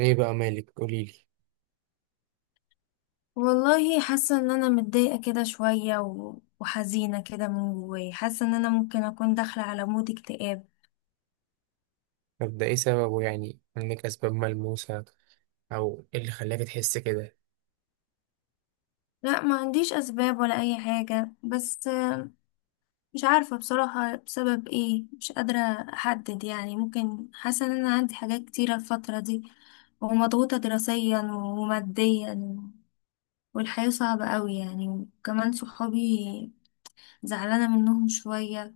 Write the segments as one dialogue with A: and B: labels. A: ايه بقى مالك؟ قوليلي.
B: والله حاسة ان انا متضايقة كده شوية و- وحزينة كده من جوايا. حاسة ان انا ممكن اكون داخلة على مود اكتئاب.
A: طب ده ايه سببه؟ يعني عندك اسباب ملموسة او ايه اللي خلاك تحس كده؟
B: لا، ما عنديش اسباب ولا اي حاجة، بس مش عارفة بصراحة بسبب ايه. مش قادرة احدد، يعني ممكن حاسة ان انا عندي حاجات كتيرة الفترة دي، ومضغوطة دراسيا وماديا، والحياة صعبة قوي يعني، وكمان صحابي زعلانة منهم شوية،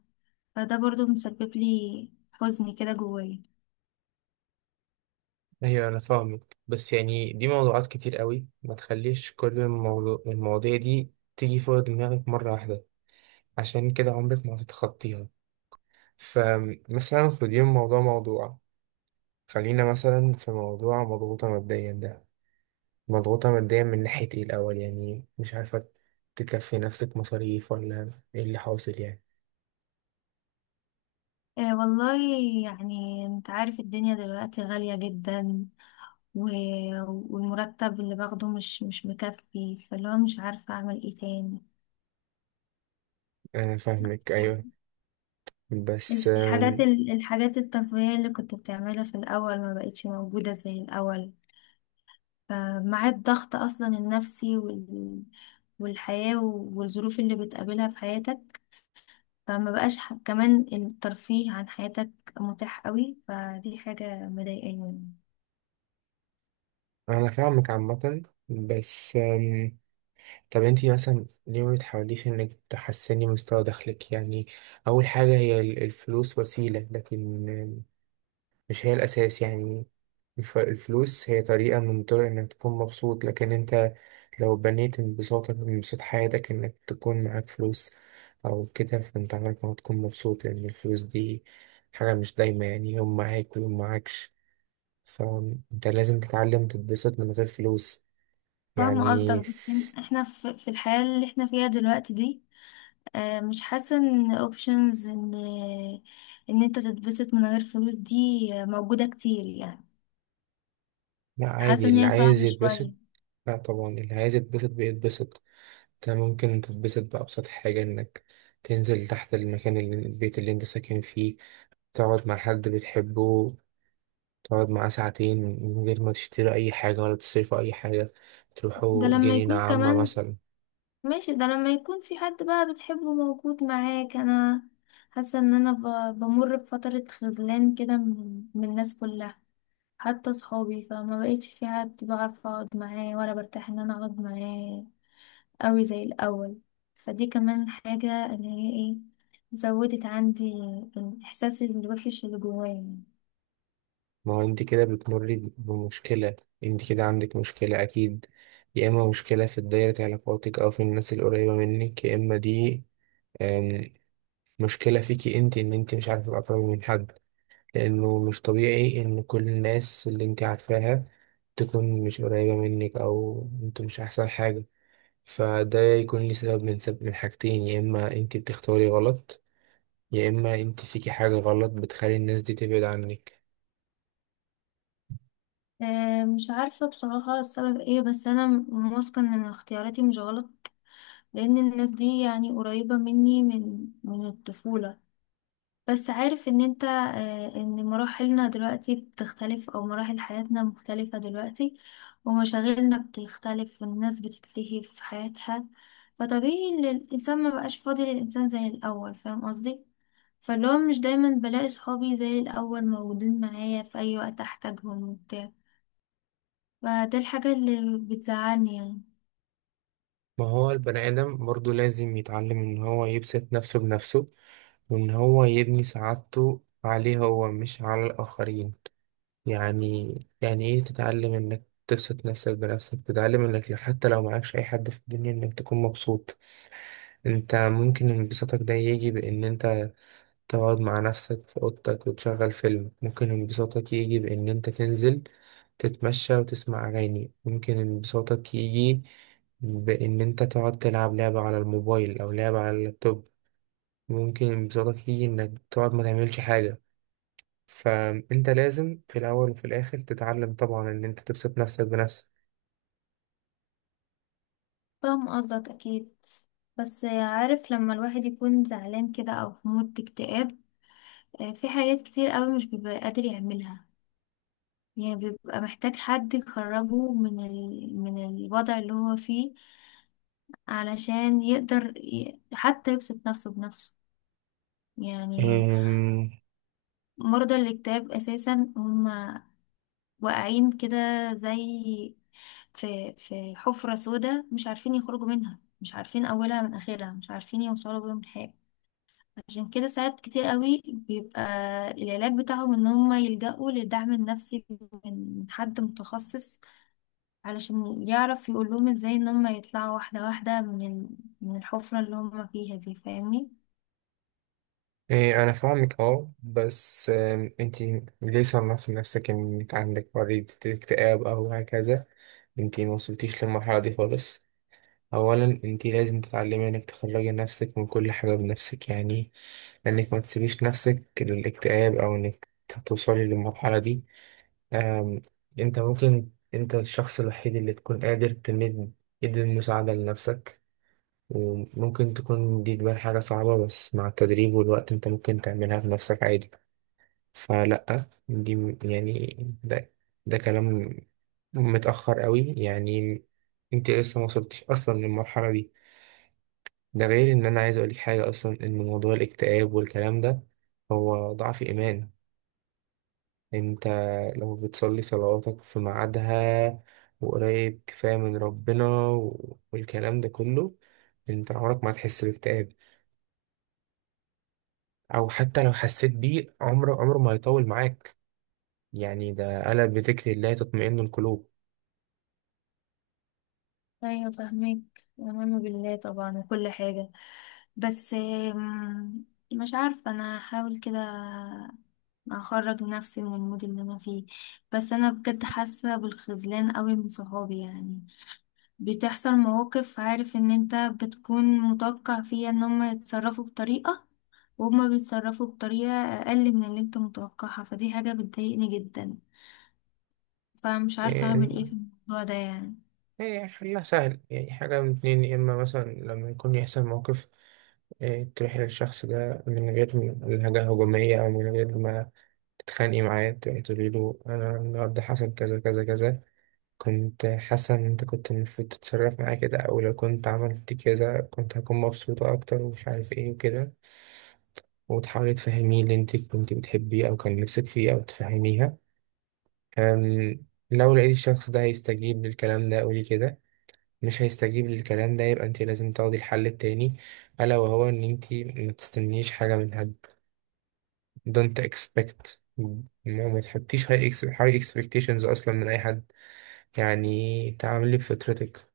B: فده برضو مسبب لي حزن كده جوايا.
A: ايوه انا فاهمك، بس يعني دي موضوعات كتير قوي. ما تخليش كل المواضيع دي تيجي فوق دماغك مرة واحدة، عشان كده عمرك ما هتتخطيها. فمثلا خديهم موضوع موضوع. خلينا مثلا في موضوع مضغوطة ماديا ده، مضغوطة ماديا من ناحية ايه الاول؟ يعني مش عارفة، تكفي نفسك مصاريف ولا ايه اللي حاصل يعني؟
B: آه والله، يعني انت عارف الدنيا دلوقتي غالية جدا، و... والمرتب اللي باخده مش مكفي، فاللي هو مش عارفة اعمل ايه تاني.
A: انا فاهمك، ايوه، بس
B: الحاجات الترفيهية اللي كنت بتعملها في الأول ما بقتش موجودة زي الأول، فمع الضغط أصلا النفسي والحياة والظروف اللي بتقابلها في حياتك، فما بقاش كمان الترفيه عن حياتك متاح قوي، فدي حاجة مضايقاني.
A: انا فاهمك عامة، بس طب انتي مثلا ليه ما بتحاوليش انك تحسني مستوى دخلك؟ يعني اول حاجة، هي الفلوس وسيلة، لكن مش هي الاساس يعني. الفلوس هي طريقة من طرق انك تكون مبسوط، لكن انت لو بنيت انبساطك من انبساط حياتك انك تكون معاك فلوس او كده، فانت عمرك ما هتكون مبسوط، لان الفلوس دي حاجة مش دايما، يعني يوم معاك ويوم معاكش. فانت لازم تتعلم تتبسط من غير فلوس.
B: فاهمة
A: يعني
B: قصدك، بس احنا في الحياة اللي احنا فيها دلوقتي دي، آه، مش حاسة ان اوبشنز ان انت تتبسط من غير فلوس دي، آه، موجودة كتير يعني.
A: لا، عادي،
B: حاسة ان
A: اللي
B: هي
A: عايز
B: صعبة
A: يتبسط،
B: شوية.
A: لا طبعا اللي عايز يتبسط بيتبسط. انت ممكن تتبسط بأبسط حاجة، انك تنزل تحت المكان اللي البيت اللي انت ساكن فيه، تقعد مع حد بتحبه، تقعد معاه ساعتين من غير ما تشتري أي حاجة ولا تصرفوا أي حاجة،
B: ده
A: تروحوا
B: لما
A: جنينة
B: يكون
A: عامة
B: كمان
A: مثلا.
B: ماشي، ده لما يكون في حد بقى بتحبه موجود معاك. انا حاسة ان انا بمر بفترة خذلان كده من الناس كلها، حتى صحابي، فما بقيتش في حد بعرف اقعد معاه ولا برتاح ان انا اقعد معاه قوي زي الأول. فدي كمان حاجة، اللي هي ايه، زودت عندي الإحساس الوحش اللي جوايا.
A: ما هو انت كده بتمري بمشكلة، انت كده عندك مشكلة اكيد. يا اما مشكلة في دايرة علاقاتك او في الناس القريبة منك، يا اما دي أم، مشكلة فيكي انت، ان انت مش عارفة تقربي من حد. لانه مش طبيعي ان كل الناس اللي انت عارفاها تكون مش قريبة منك او انتوا مش احسن حاجة. فده يكون لي سبب من سبب من حاجتين، يا اما انت بتختاري غلط، يا اما انت فيكي حاجة غلط بتخلي الناس دي تبعد عنك.
B: آه، مش عارفة بصراحة السبب ايه، بس أنا واثقة إن اختياراتي مش غلط، لأن الناس دي يعني قريبة مني من الطفولة. بس عارف ان انت، آه، ان مراحلنا دلوقتي بتختلف، او مراحل حياتنا مختلفة دلوقتي، ومشاغلنا بتختلف، والناس بتتلهي في حياتها. فطبيعي ان الانسان ما بقاش فاضي للانسان زي الاول، فاهم قصدي؟ فاللي هو مش دايما بلاقي صحابي زي الاول موجودين معايا في اي وقت احتاجهم وبتاع، فده الحاجة اللي بتزعلني يعني.
A: ما هو البني آدم برضه لازم يتعلم إن هو يبسط نفسه بنفسه، وإن هو يبني سعادته عليه هو مش على الآخرين. يعني يعني إيه تتعلم إنك تبسط نفسك بنفسك؟ تتعلم إنك حتى لو معكش أي حد في الدنيا إنك تكون مبسوط. أنت ممكن انبساطك ده يجي بإن أنت تقعد مع نفسك في أوضتك وتشغل فيلم، ممكن انبساطك يجي بإن أنت تنزل تتمشى وتسمع أغاني، ممكن انبساطك يجي بإن أنت تقعد تلعب لعبة على الموبايل أو لعبة على اللابتوب، ممكن انبساطك يجي إنك تقعد ما تعملش حاجة. فأنت لازم في الأول وفي الآخر تتعلم طبعا إن أنت تبسط نفسك
B: فاهم قصدك اكيد، بس عارف لما الواحد يكون زعلان كده او في مود اكتئاب، في حاجات كتير قوي مش بيبقى قادر يعملها، يعني بيبقى محتاج حد يخرجه من الوضع اللي هو فيه، علشان يقدر حتى يبسط نفسه بنفسه يعني.
A: بنفسك.
B: مرضى الاكتئاب اساسا هم واقعين كده، زي في حفرة سوداء، مش عارفين يخرجوا منها، مش عارفين اولها من اخرها، مش عارفين يوصلوا بيهم لحاجة. عشان كده ساعات كتير قوي بيبقى العلاج بتاعهم ان هم يلجأوا للدعم النفسي من حد متخصص، علشان يعرف يقول لهم ازاي ان هم يطلعوا واحدة واحدة من الحفرة اللي هم فيها دي، فاهمني؟
A: إيه؟ أنا فاهمك، أه، بس أنتي ليه صنفتي نفسك إنك عندك مريض اكتئاب أو هكذا؟ أنتي موصلتيش للمرحلة دي خالص. أولا أنتي لازم تتعلمي إنك تخرجي نفسك من كل حاجة بنفسك، يعني إنك ما تسيبيش نفسك للاكتئاب أو إنك توصلي للمرحلة دي. آم، أنت ممكن أنت الشخص الوحيد اللي تكون قادر تمد إيد المساعدة لنفسك. وممكن تكون دي تبان حاجة صعبة، بس مع التدريب والوقت انت ممكن تعملها بنفسك عادي. فلأ، دي يعني ده ده كلام متأخر قوي يعني، انت لسه ما وصلتش اصلا للمرحلة دي. ده غير ان انا عايز اقولك حاجة اصلا، ان موضوع الاكتئاب والكلام ده هو ضعف ايمان. انت لو بتصلي صلواتك في ميعادها وقريب كفاية من ربنا والكلام ده كله، انت عمرك ما هتحس باكتئاب، او حتى لو حسيت بيه عمره ما هيطول معاك. يعني ده قال بذكر الله تطمئن القلوب.
B: ايوه، فاهمك ومنه بالله طبعا وكل حاجة، بس آم، مش عارفة، انا هحاول كده اخرج نفسي من المود اللي انا فيه. بس انا بجد حاسة بالخذلان قوي من صحابي يعني. بتحصل مواقف، عارف ان انت بتكون متوقع فيها ان هم يتصرفوا بطريقة، وهم بيتصرفوا بطريقة اقل من اللي انت متوقعها، فدي حاجة بتضايقني جدا. فمش عارفة
A: يعني
B: اعمل ايه في الموضوع ده يعني.
A: إيه؟ حلها سهل، يعني حاجة من اتنين. يا إما مثلا لما يكون يحصل موقف إيه، تروح للشخص ده من غير لهجة هجومية أو من غير ما تتخانقي معاه، تروحي تقولي له أنا النهاردة حصل كذا كذا كذا، كنت حاسة إن أنت كنت المفروض تتصرف معايا كده، أو لو كنت عملت كذا كنت هكون مبسوطة أكتر، ومش عارف إيه وكده. وتحاولي تفهميه اللي انت كنت بتحبيه او كان نفسك فيه او تفهميها. أم، لو لقيت الشخص ده هيستجيب للكلام ده قولي كده، مش هيستجيب للكلام ده يبقى انت لازم تاخدي الحل التاني. الا وهو ان انت ما تستنيش حاجه من حد. Don't expect. ما تحطيش high high expectations اصلا من اي حد، يعني تعاملي بفطرتك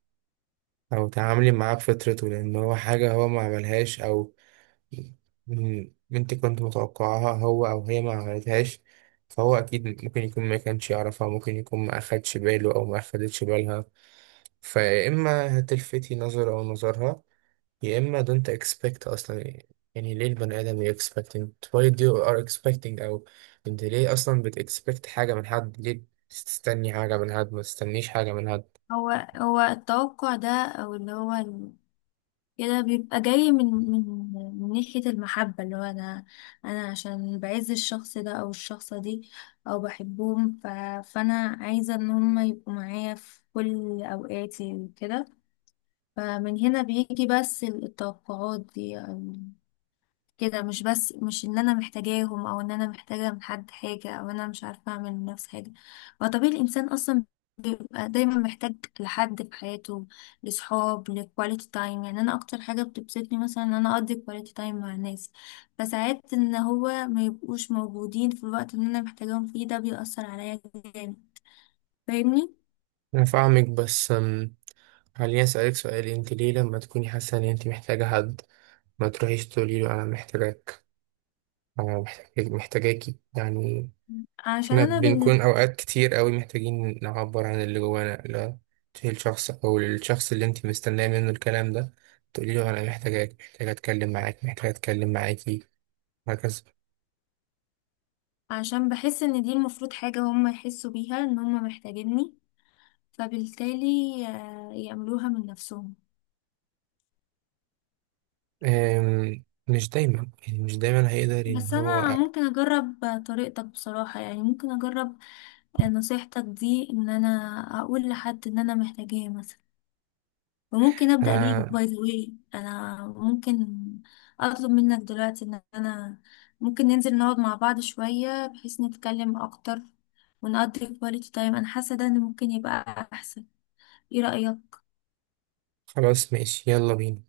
A: او تعاملي معاه بفطرته، لان هو حاجه هو ما عملهاش، او من بنت كنت متوقعها هو أو هي ما عملتهاش. فهو أكيد ممكن يكون ما كانش يعرفها، ممكن يكون ما أخدش باله أو ما أخدتش بالها. فيا إما هتلفتي نظره أو نظرها، يا إما don't expect أصلا. يعني ليه البني آدم ي expecting، why do you are expecting؟ أو أنت ليه أصلا بت expect حاجة من حد؟ ليه تستني حاجة من حد؟ ما تستنيش حاجة من حد.
B: هو هو التوقع ده او اللي هو كده بيبقى جاي من من ناحية المحبة، اللي هو انا عشان بعز الشخص ده او الشخصة دي او بحبهم، فانا عايزة ان هم يبقوا معايا في كل اوقاتي وكده. فمن هنا بيجي بس التوقعات دي، أو كده. مش بس مش ان انا محتاجاهم، او ان انا محتاجة من حد حاجة، او انا مش عارفة اعمل من نفسي حاجة. هو طبيعي الانسان اصلا بيبقى دايما محتاج لحد في حياته، لصحاب، لكواليتي تايم. يعني انا اكتر حاجة بتبسطني مثلا ان انا اقضي كواليتي تايم مع الناس، فساعات ان هو ما يبقوش موجودين في الوقت اللي انا محتاجاهم فيه، ده بيأثر عليا جامد، فاهمني؟
A: أنا فاهمك، بس خليني أسألك سؤال، أنت ليه لما تكوني حاسة إن أنت محتاجة حد ما تروحيش تقولي له انا محتاجاك، انا محتاجاكي يعني؟
B: عشان
A: احنا
B: انا
A: بنكون اوقات كتير قوي محتاجين نعبر عن اللي جوانا. لا تشيل شخص او الشخص اللي انت مستنيه منه الكلام ده، تقولي له انا محتاجاك، محتاجه اتكلم معاك، محتاجه اتكلم معاكي، وهكذا.
B: عشان بحس ان دي المفروض حاجة هم يحسوا بيها، ان هم محتاجيني، فبالتالي، آه، يعملوها من نفسهم.
A: مش دايما، يعني مش دايما هيقدر ان
B: بس انا
A: هو
B: ممكن اجرب طريقتك بصراحة، يعني ممكن اجرب، آه، نصيحتك دي، ان انا اقول لحد ان انا محتاجاه مثلا. وممكن ابدأ بيك،
A: انا.
B: باي ذا واي، انا ممكن اطلب منك دلوقتي ان انا ممكن ننزل نقعد مع بعض شوية بحيث نتكلم اكتر ونقضي كواليتي تايم. انا حاسة ده ان ممكن يبقى احسن. ايه رأيك؟
A: خلاص، ماشي، يلا بينا.